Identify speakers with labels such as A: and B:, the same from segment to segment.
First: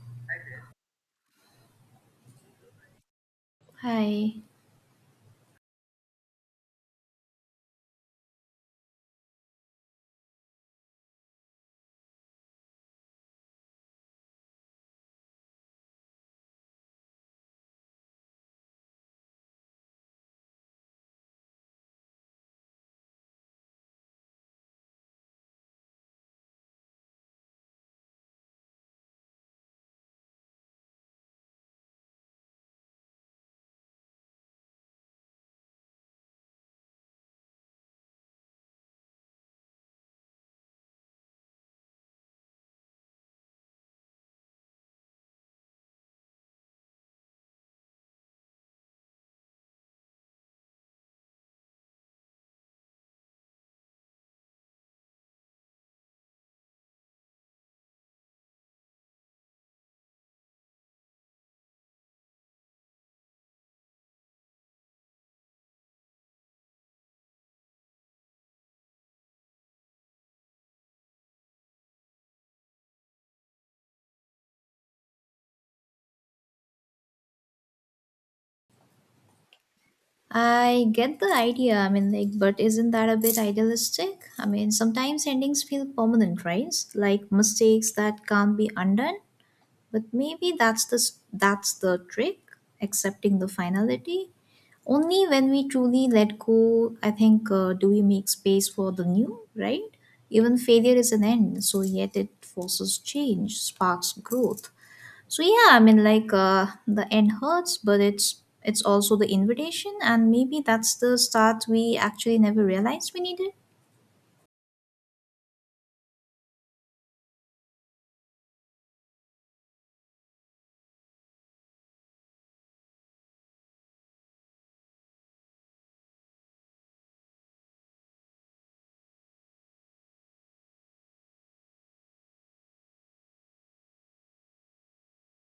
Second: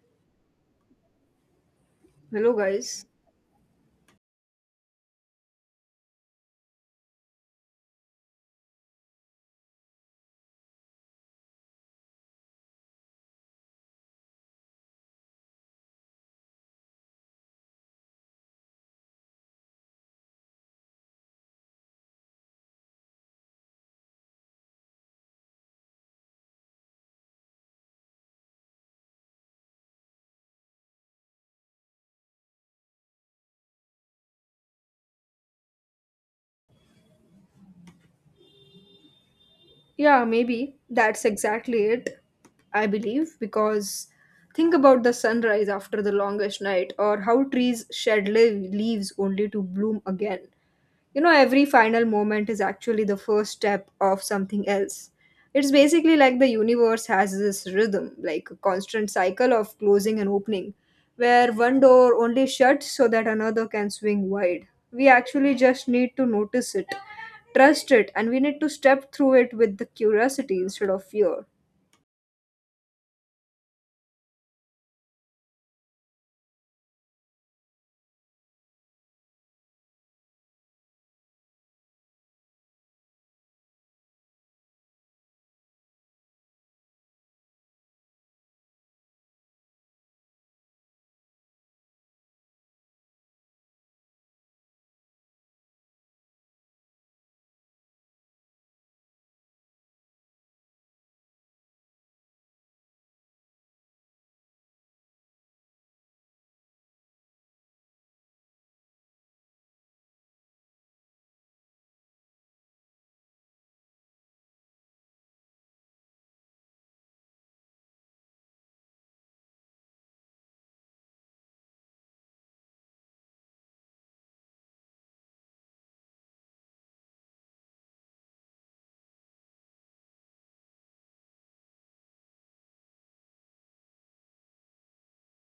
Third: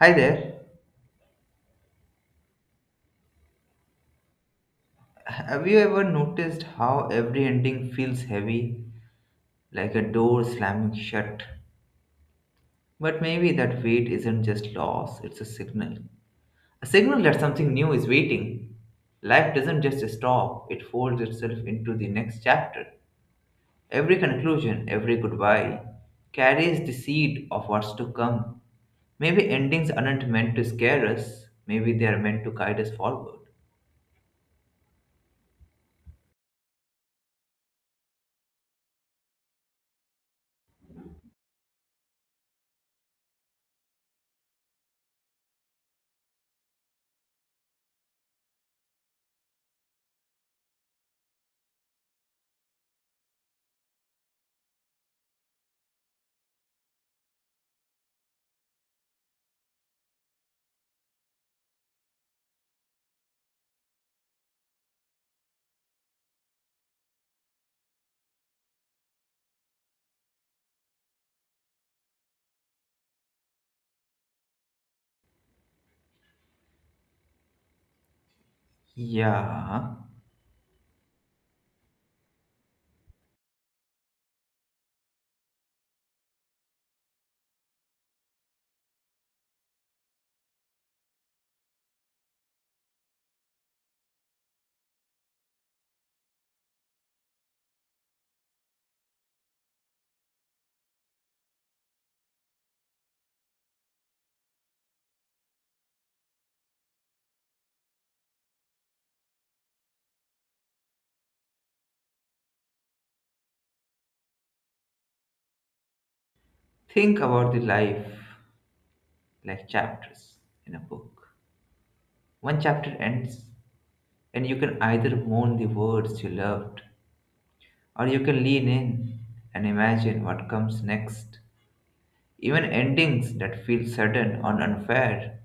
A: Hi there.
B: Hello, guys.
C: Hi.
A: Have you ever noticed how every ending feels heavy, like a door slamming shut? But maybe that weight isn't just loss, it's a signal. A signal that something new is waiting. Life doesn't just stop, it folds itself into the next chapter. Every conclusion, every goodbye, carries the seed of what's to come. Maybe endings aren't meant to scare us, maybe they are meant to guide us forward.
B: Yeah, maybe that's exactly it, I believe, because think about the sunrise after the longest night or how trees shed leaves only to bloom again. You know, every final moment is actually the first step of something else. It's basically like the universe has this rhythm, like a constant cycle of closing and opening, where one door only shuts so that another can swing wide. We actually just need to notice it, trust it, and we need to step through it with the curiosity instead of fear.
A: Yeah.
C: I get the idea. I mean, like, but isn't that a bit idealistic? I mean, sometimes endings feel permanent, right? Like mistakes that can't be undone. But maybe that's that's the trick, accepting the finality. Only when we truly let go, I think, do we make space for the new, right? Even failure is an end, so yet it forces change, sparks growth. So yeah, I mean like the end hurts, but it's also the invitation, and maybe that's the start we actually never realized we needed.
A: Think about the life, like chapters in a book. One chapter ends, and you can either mourn the words you loved, or you can lean in and imagine what comes next. Even endings that feel sudden or unfair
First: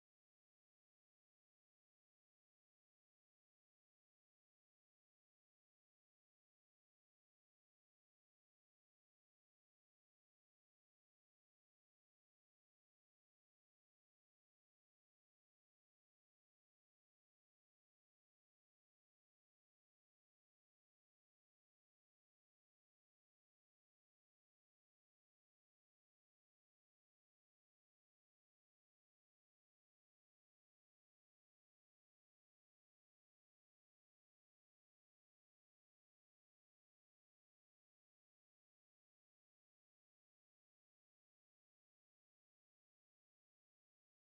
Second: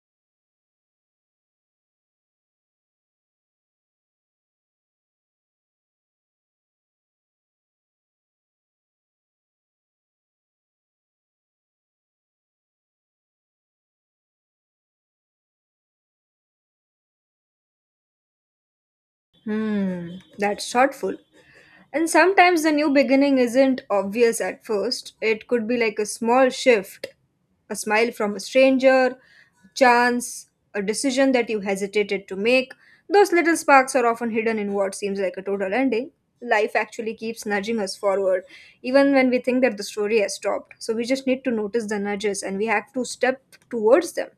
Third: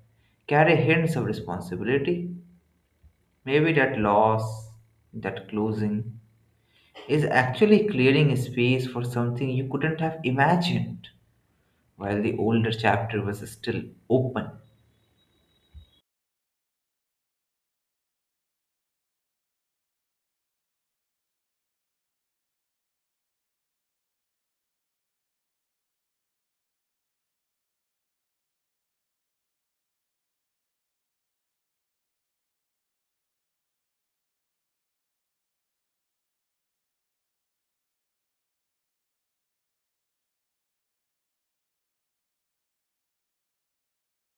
A: carry hints of responsibility. Maybe that loss, that closing, is actually clearing a space for something you couldn't have imagined while the older chapter was still open.
B: Hmm, that's thoughtful. And sometimes the new beginning isn't obvious at first. It could be like a small shift, a smile from a stranger, a chance, a decision that you hesitated to make. Those little sparks are often hidden in what seems like a total ending. Life actually keeps nudging us forward, even when we think that the story has stopped. So we just need to notice the nudges and we have to step towards them.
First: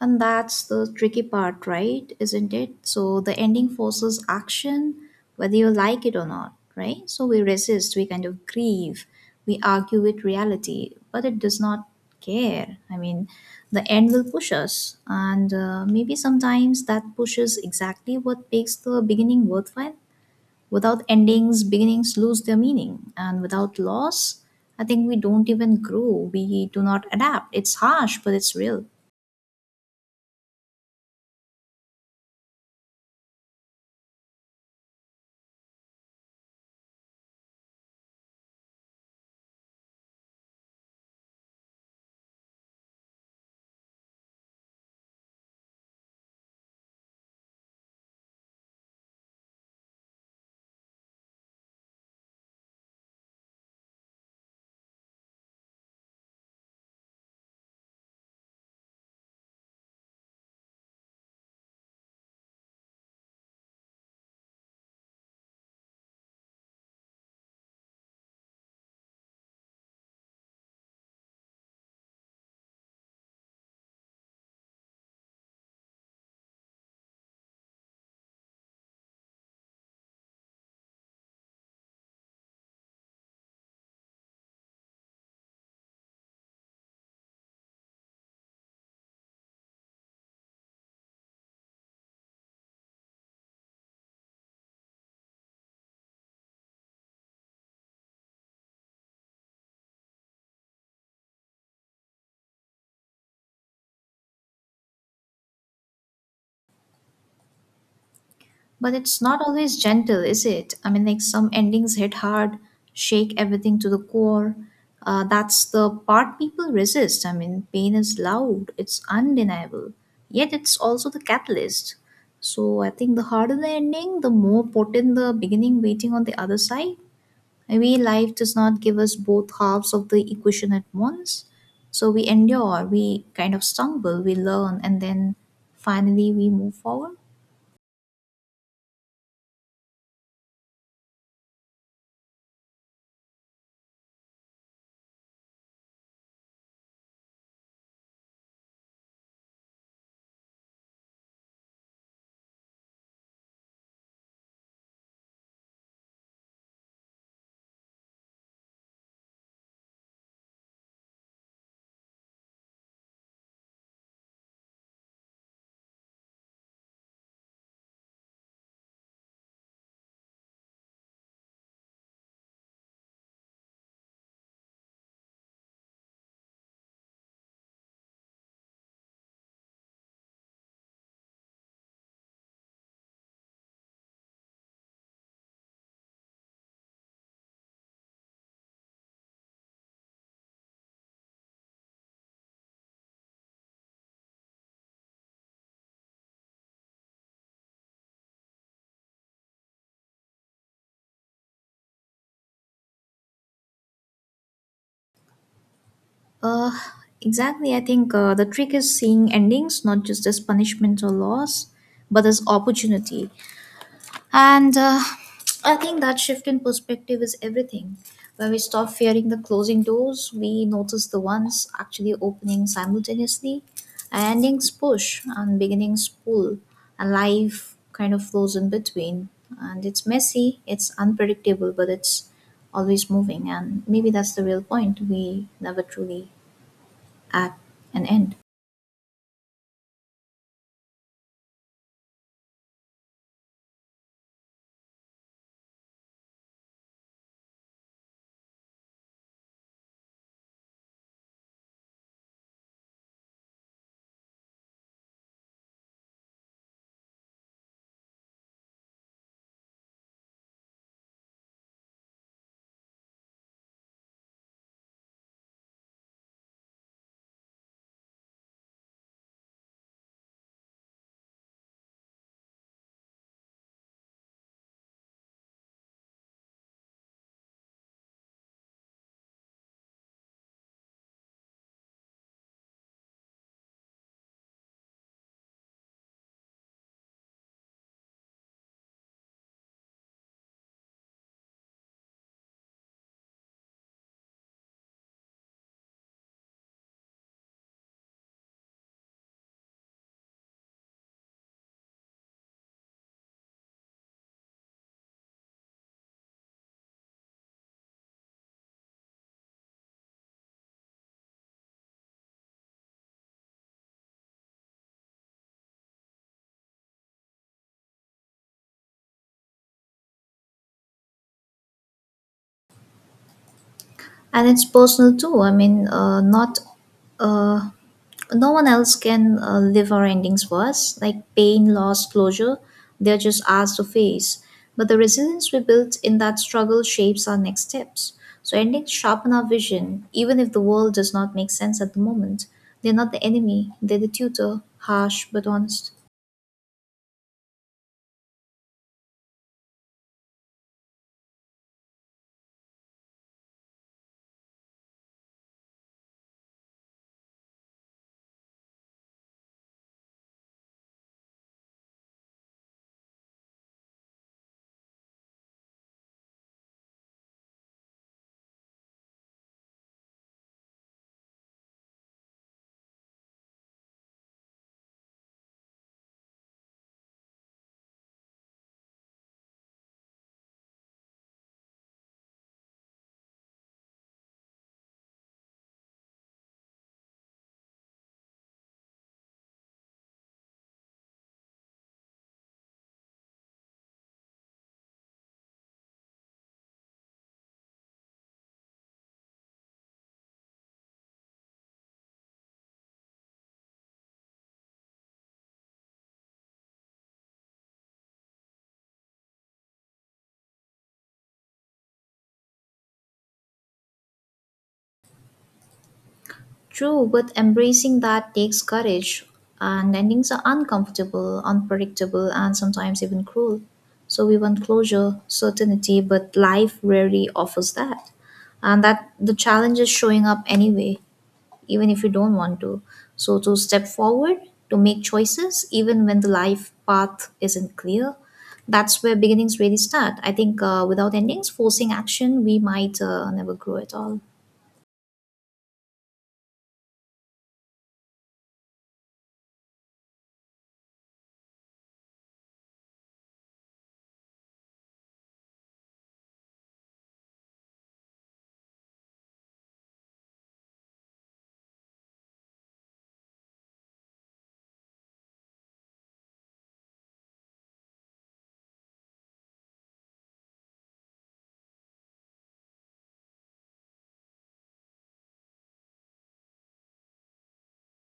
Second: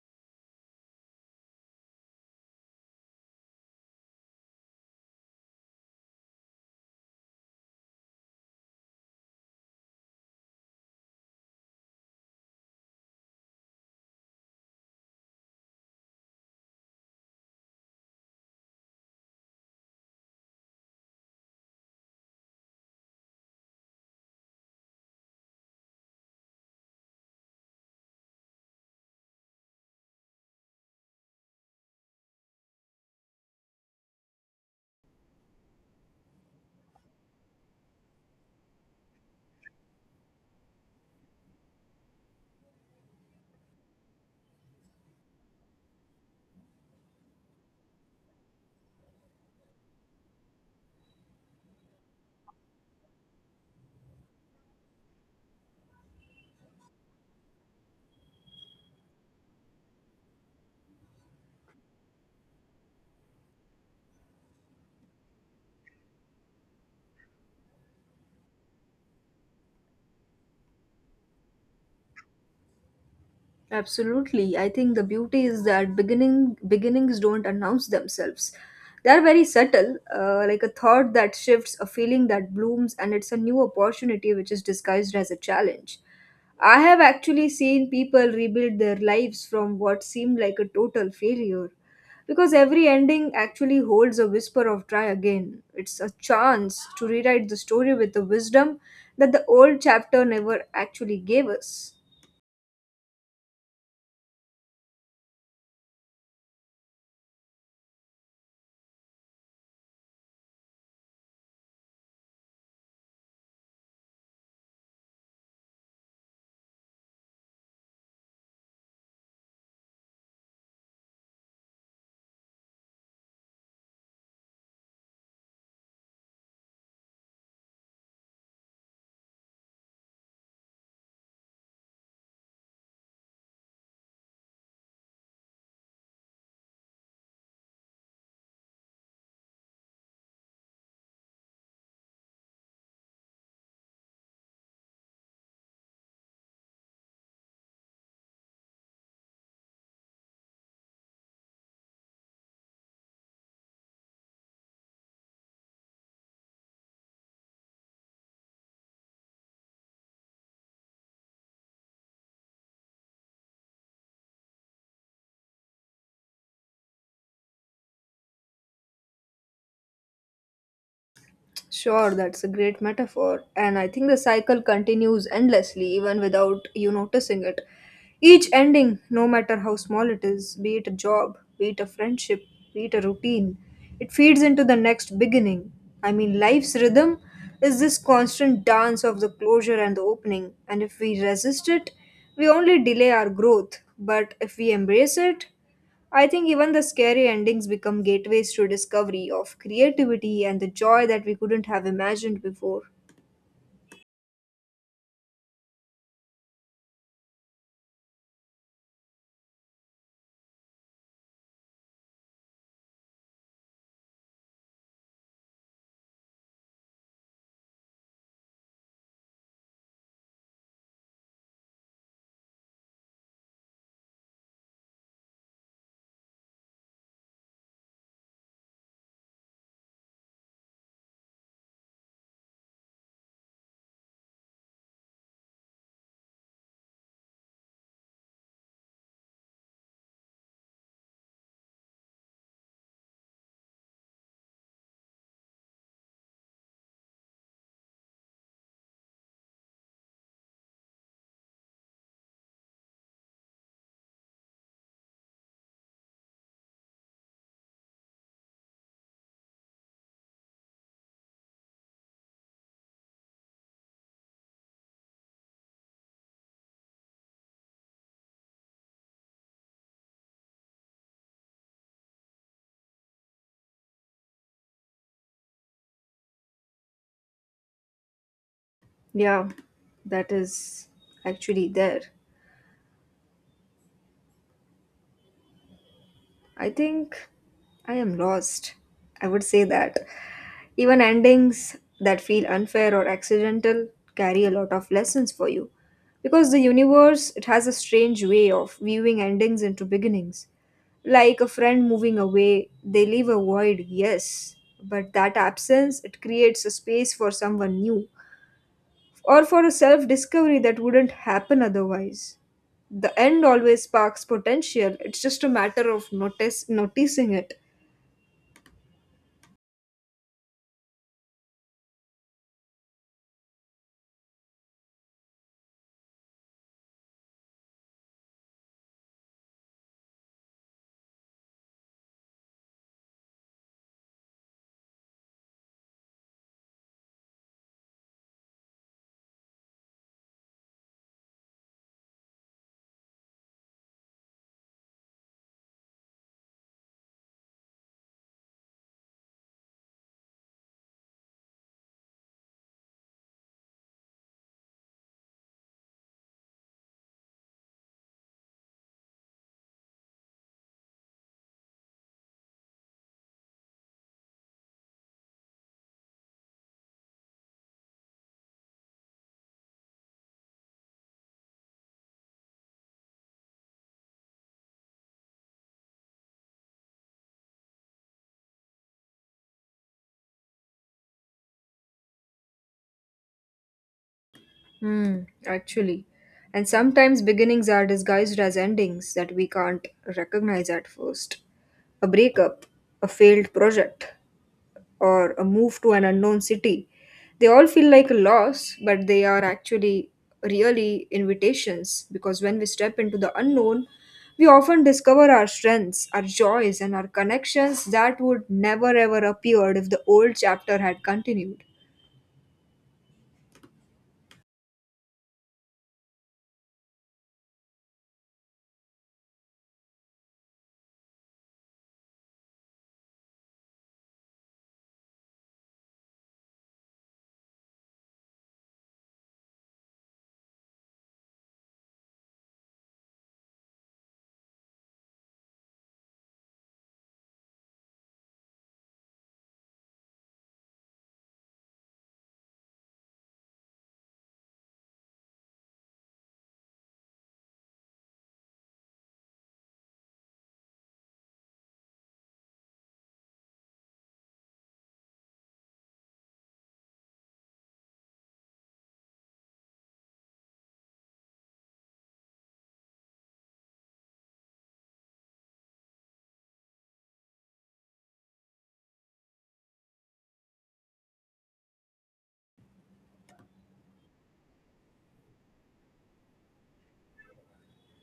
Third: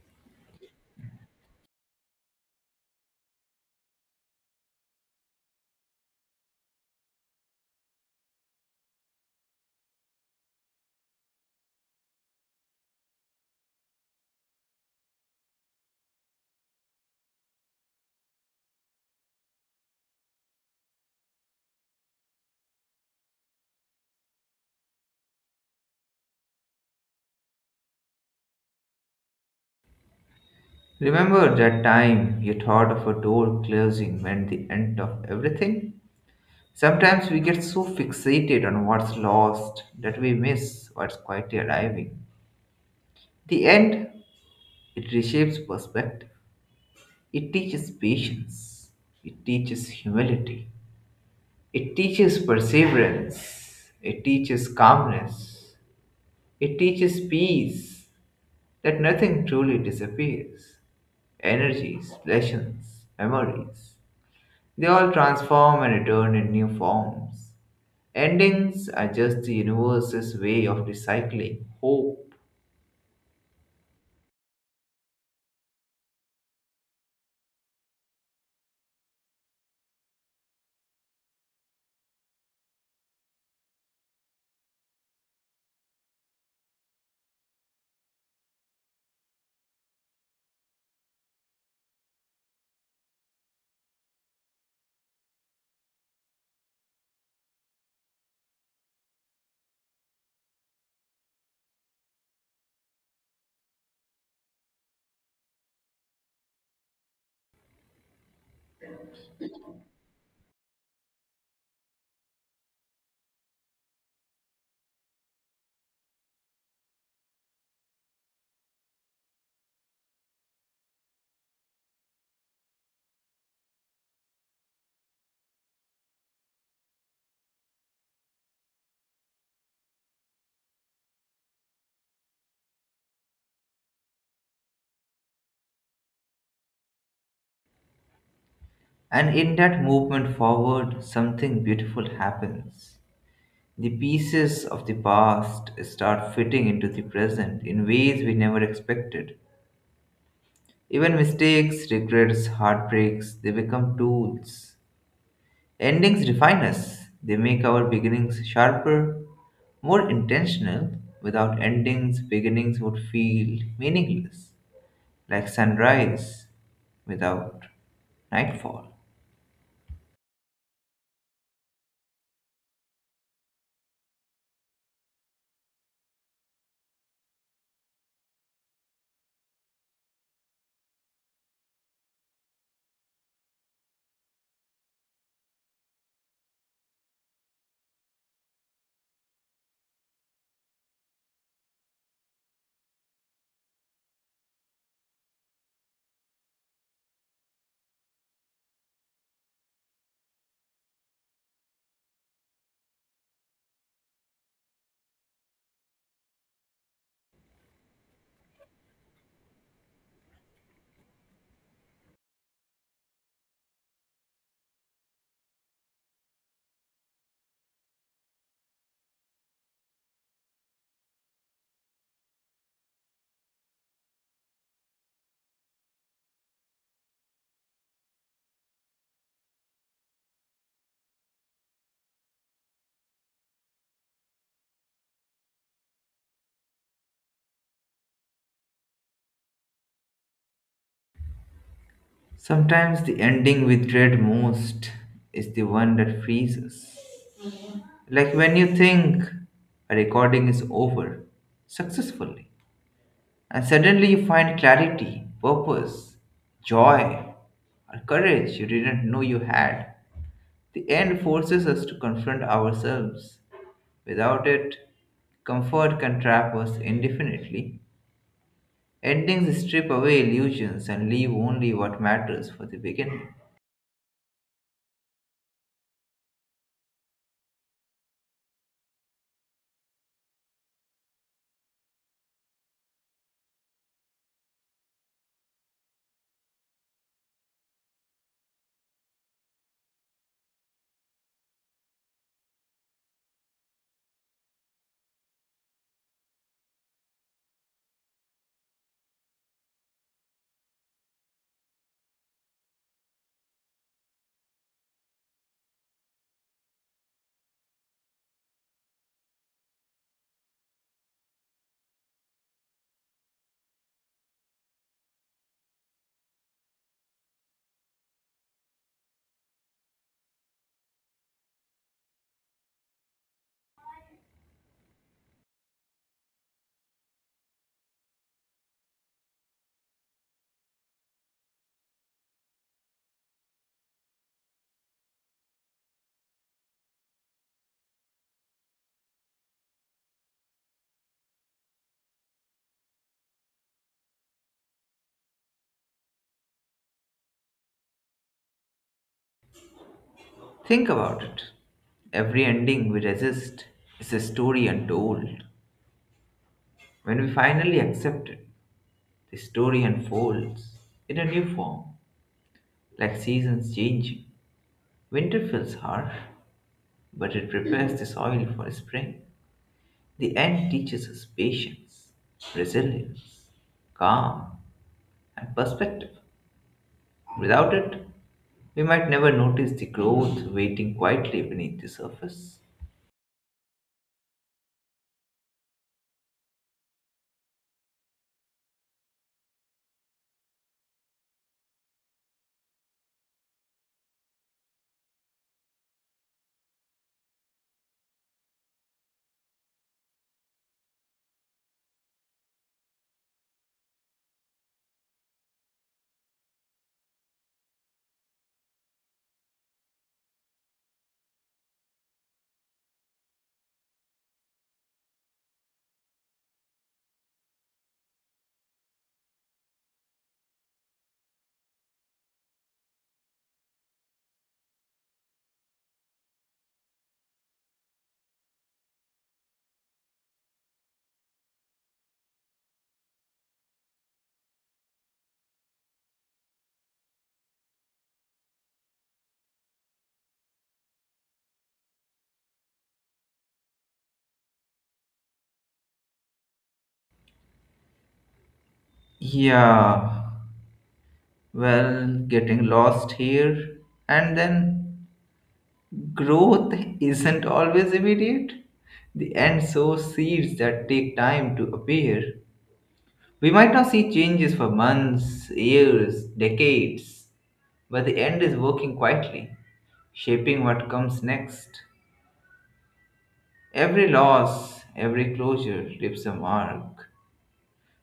C: And that's the tricky part, right? Isn't it? So the ending forces action, whether you like it or not, right? So we resist, we kind of grieve, we argue with reality, but it does not care. I mean, the end will push us, and maybe sometimes that pushes exactly what makes the beginning worthwhile. Without endings, beginnings lose their meaning. And without loss, I think we don't even grow. We do not adapt. It's harsh, but it's real.
A: Remember that time you thought of a door closing meant the end of everything? Sometimes we get so fixated on what's lost that we miss what's quietly arriving. The end, it reshapes perspective. It teaches patience. It teaches humility. It teaches perseverance. It teaches calmness. It teaches peace that nothing truly disappears. Energies, passions, memories. They all transform and return in new forms. Endings are just the universe's way of recycling hope.
B: Absolutely. I think the beauty is that beginnings don't announce themselves. They are very subtle, like a thought that shifts, a feeling that blooms, and it's a new opportunity which is disguised as a challenge. I have actually seen people rebuild their lives from what seemed like a total failure. Because every ending actually holds a whisper of try again. It's a chance to rewrite the story with the wisdom that the old chapter never actually gave us.
C: But it's not always gentle, is it? I mean, like some endings hit hard, shake everything to the core. That's the part people resist. I mean, pain is loud, it's undeniable, yet it's also the catalyst. So I think the harder the ending, the more potent the beginning waiting on the other side. Maybe life does not give us both halves of the equation at once. So we endure, we kind of stumble, we learn, and then finally we move forward.
A: And in that movement forward, something beautiful happens. The pieces of the past start fitting into the present in ways we never expected. Even mistakes, regrets, heartbreaks, they become tools. Endings refine us. They make our beginnings sharper, more intentional. Without endings, beginnings would feel meaningless, like sunrise without nightfall.
B: Sure, that's a great metaphor. And I think the cycle continues endlessly even without you noticing it. Each ending, no matter how small it is, be it a job, be it a friendship, be it a routine, it feeds into the next beginning. I mean, life's rhythm is this constant dance of the closure and the opening. And if we resist it, we only delay our growth. But if we embrace it, I think even the scary endings become gateways to discovery of creativity and the joy that we couldn't have imagined before.
C: Uh, exactly. I think the trick is seeing endings not just as punishment or loss, but as opportunity. And I think that shift in perspective is everything. When we stop fearing the closing doors, we notice the ones actually opening simultaneously. Endings push and beginnings pull, and life kind of flows in between. And it's messy, it's unpredictable, but it's always moving. And maybe that's the real point. We never truly at an end.
A: Sometimes the ending we dread most is the one that frees us. Like when you think a recording is over successfully, and suddenly you find clarity, purpose, joy, or courage you didn't know you had. The end forces us to confront ourselves. Without it, comfort can trap us indefinitely. Endings strip away illusions and leave only what matters for the beginning.
B: Yeah, that is actually there. I think I am lost. I would say that. Even endings that feel unfair or accidental carry a lot of lessons for you. Because the universe, it has a strange way of viewing endings into beginnings. Like a friend moving away, they leave a void, yes, but that absence, it creates a space for someone new or for a self discovery that wouldn't happen otherwise. The end always sparks potential, it's just a matter of noticing it.
C: And it's personal too. I mean not uh, no one else can live our endings for us, like pain, loss, closure, they're just ours to face. But the resilience we built in that struggle shapes our next steps. So endings sharpen our vision, even if the world does not make sense at the moment. They're not the enemy, they're the tutor, harsh but honest.
A: Think about it. Every ending we resist is a story untold. When we finally accept it, the story unfolds in a new form, like seasons changing. Winter feels harsh, but it prepares the soil for spring. The end teaches us patience, resilience, calm, and perspective. Without it, we might never notice the growth waiting quietly beneath the surface.
B: Hmm, actually. And sometimes beginnings are disguised as endings that we can't recognize at first. A breakup, a failed project, or a move to an unknown city. They all feel like a loss, but they are actually really invitations because when we step into the unknown, we often discover our strengths, our joys, and our connections that would never ever appeared if the old chapter had continued.
C: True, but embracing that takes courage, and endings are uncomfortable, unpredictable, and sometimes even cruel. So we want closure, certainty, but life rarely offers that. And that the challenge is showing up anyway, even if you don't want to. So to step forward, to make choices, even when the life path isn't clear, that's where beginnings really start. I think without endings forcing action, we might never grow at all.
A: Yeah, well, getting lost here and then growth isn't always immediate. The end sows seeds that take time to appear. We might not see changes for months, years, decades, but the end is working quietly, shaping what comes next. Every loss, every closure leaves a mark,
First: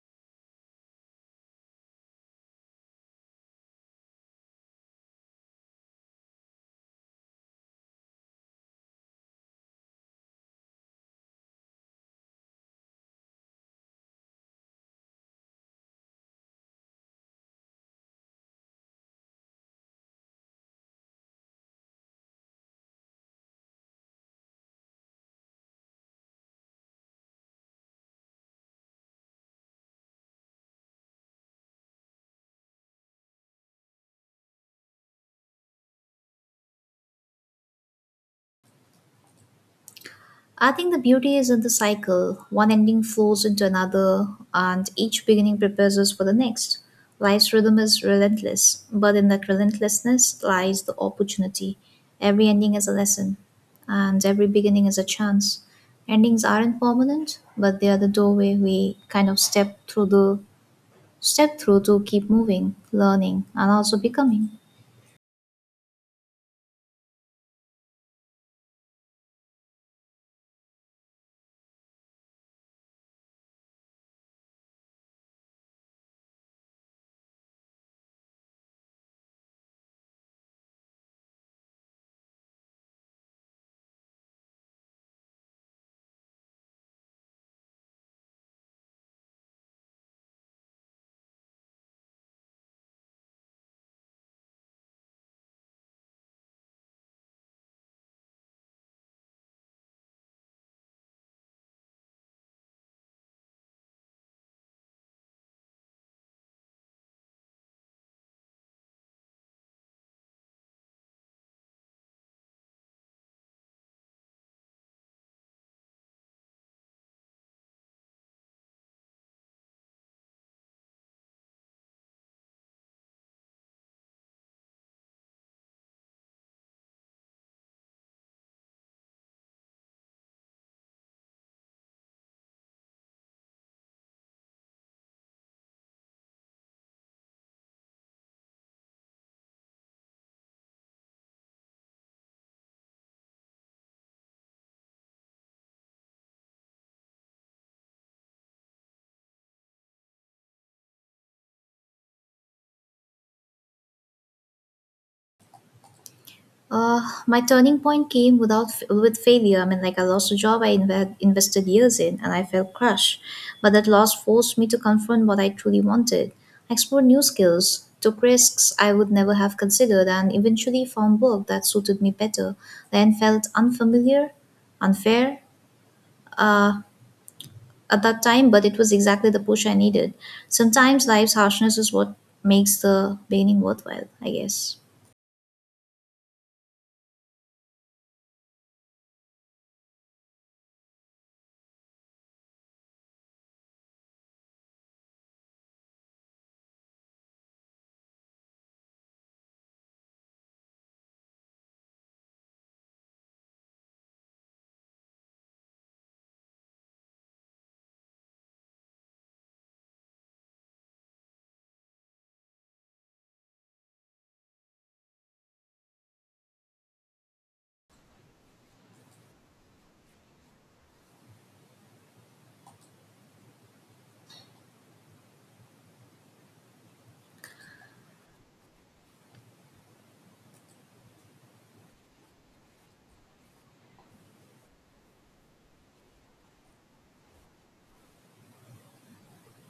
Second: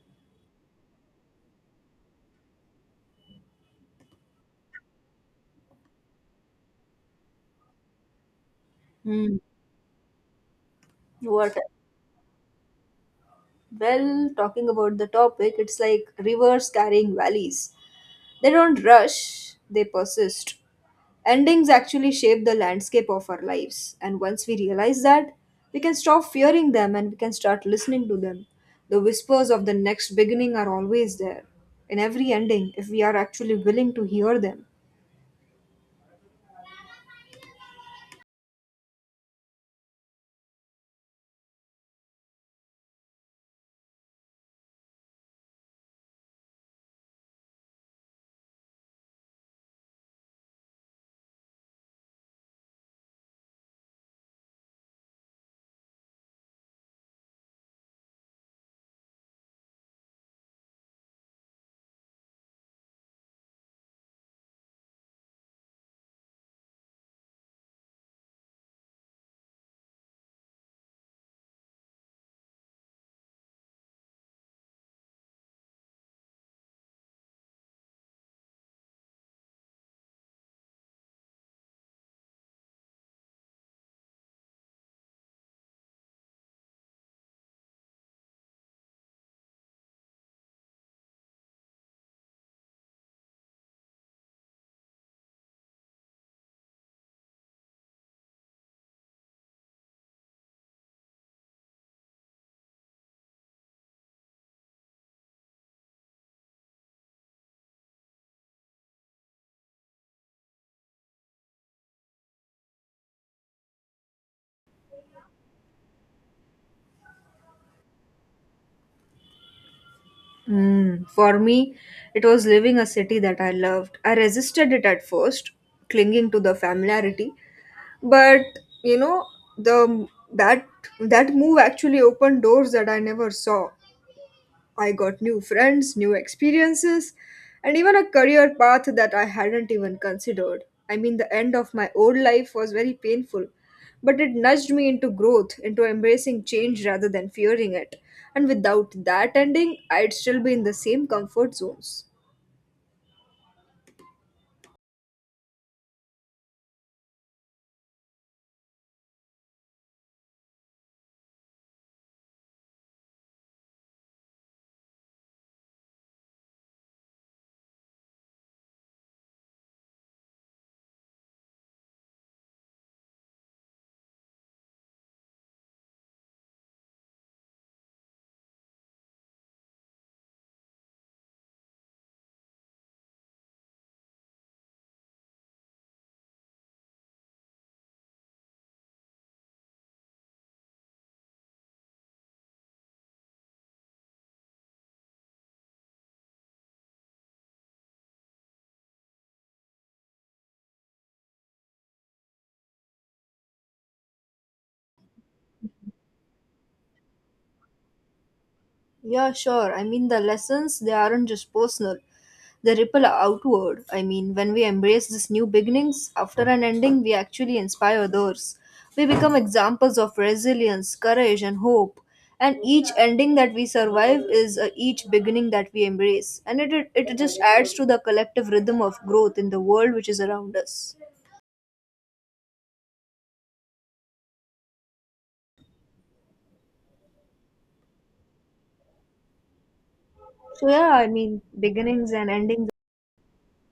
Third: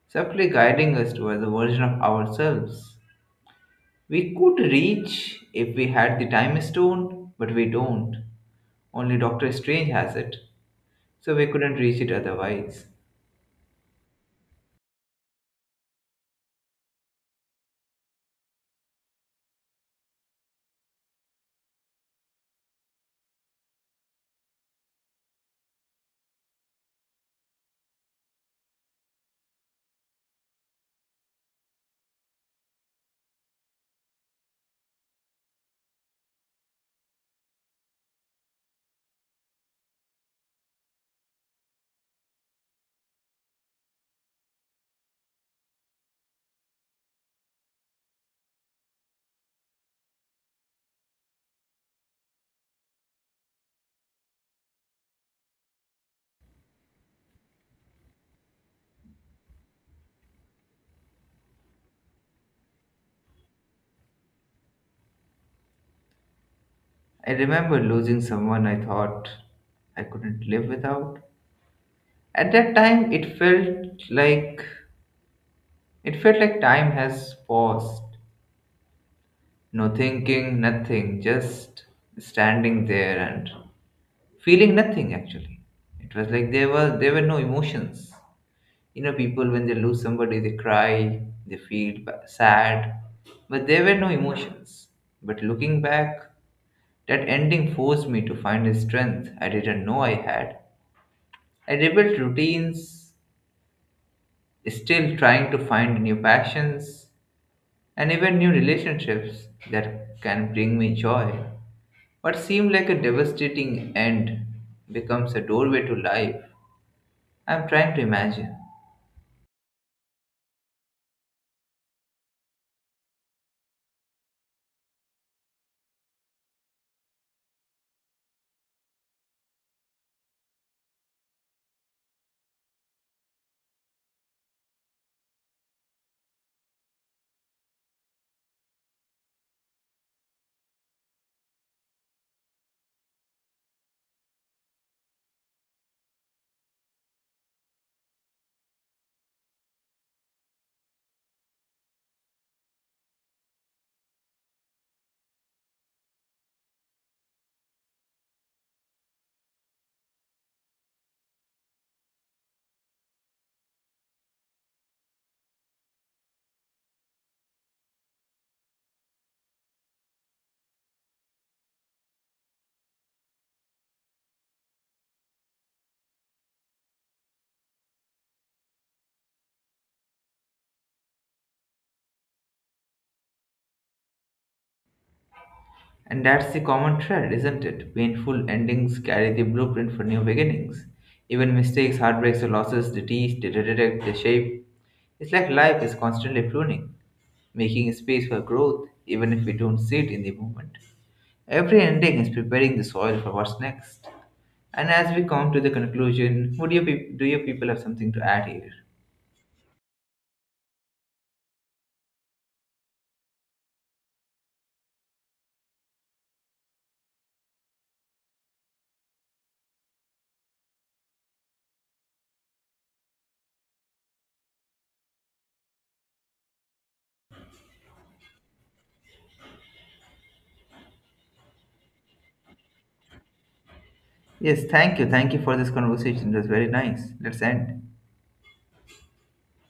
A: subtly guiding us towards a version of ourselves we could reach if we had the time stone, but we don't. Only
B: Hmm.
A: Doctor Strange has it, so we
B: What?
A: couldn't reach it otherwise.
B: Well, talking about the topic, it's like rivers carrying valleys. They don't rush, they persist. Endings actually shape the landscape of our lives, and once we realize that, we can stop fearing them and we can start listening to them. The whispers of the next beginning are always there in every ending if we are actually willing to hear them.
C: I think the beauty is in the cycle. One ending flows into another, and each beginning prepares us for the next. Life's rhythm is relentless, but in that relentlessness lies the opportunity. Every ending is a lesson, and every beginning is a chance. Endings aren't permanent, but they are the doorway we kind of step through to keep moving, learning, and also becoming.
A: I remember losing someone I thought I couldn't live without. At that time, it felt like time has paused. No thinking, nothing, just standing there and feeling nothing actually. It was like there were no emotions. You know, people when they lose somebody, they cry, they feel sad, but there were no emotions. But looking back, that ending forced me to find a strength I didn't know I had. I rebuilt routines, still trying to find new passions and even new relationships that can bring me joy. What seemed like a devastating end becomes a doorway to life. I'm trying to imagine.
B: Mm, for me, it was leaving a city that I loved. I resisted it at first, clinging to the familiarity. But you know, the that that move actually opened doors that I never saw. I got new friends, new experiences, and even a career path that I hadn't even considered. I mean, the end of my old life was very painful, but it nudged me into growth, into embracing change rather than fearing it. And without that ending, I'd still be in the same comfort zones.
C: Uh, my turning point came without with failure. I mean, like I lost a job I invested years in, and I felt crushed. But that loss forced me to confront what I truly wanted. I explored new skills, took risks I would never have considered, and eventually found work that suited me better. Then felt unfamiliar, unfair. Uh, at that time, but it was exactly the push I needed. Sometimes life's harshness is what makes the beginning worthwhile, I guess.
A: And that's the common thread, isn't it? Painful endings carry the blueprint for new beginnings. Even mistakes, heartbreaks, or losses, they teach, they redirect, they shape. It's like life is constantly pruning, making space for growth, even if we don't see it in the moment. Every ending is preparing the soil for what's next. And as we come to the conclusion, would you peop do you people have something to add here?
B: Yeah, sure. I mean, the lessons, they aren't just personal, they ripple outward. I mean, when we embrace these new beginnings, after an ending, we actually inspire others. We become examples of resilience, courage, and hope. And each ending that we survive is, each beginning that we embrace. And it just adds to the collective rhythm of growth in the world which is around us.
A: Yes, thank you. Thank you for this conversation. It was very nice. Let's end.
B: So, yeah, I mean, beginnings and endings.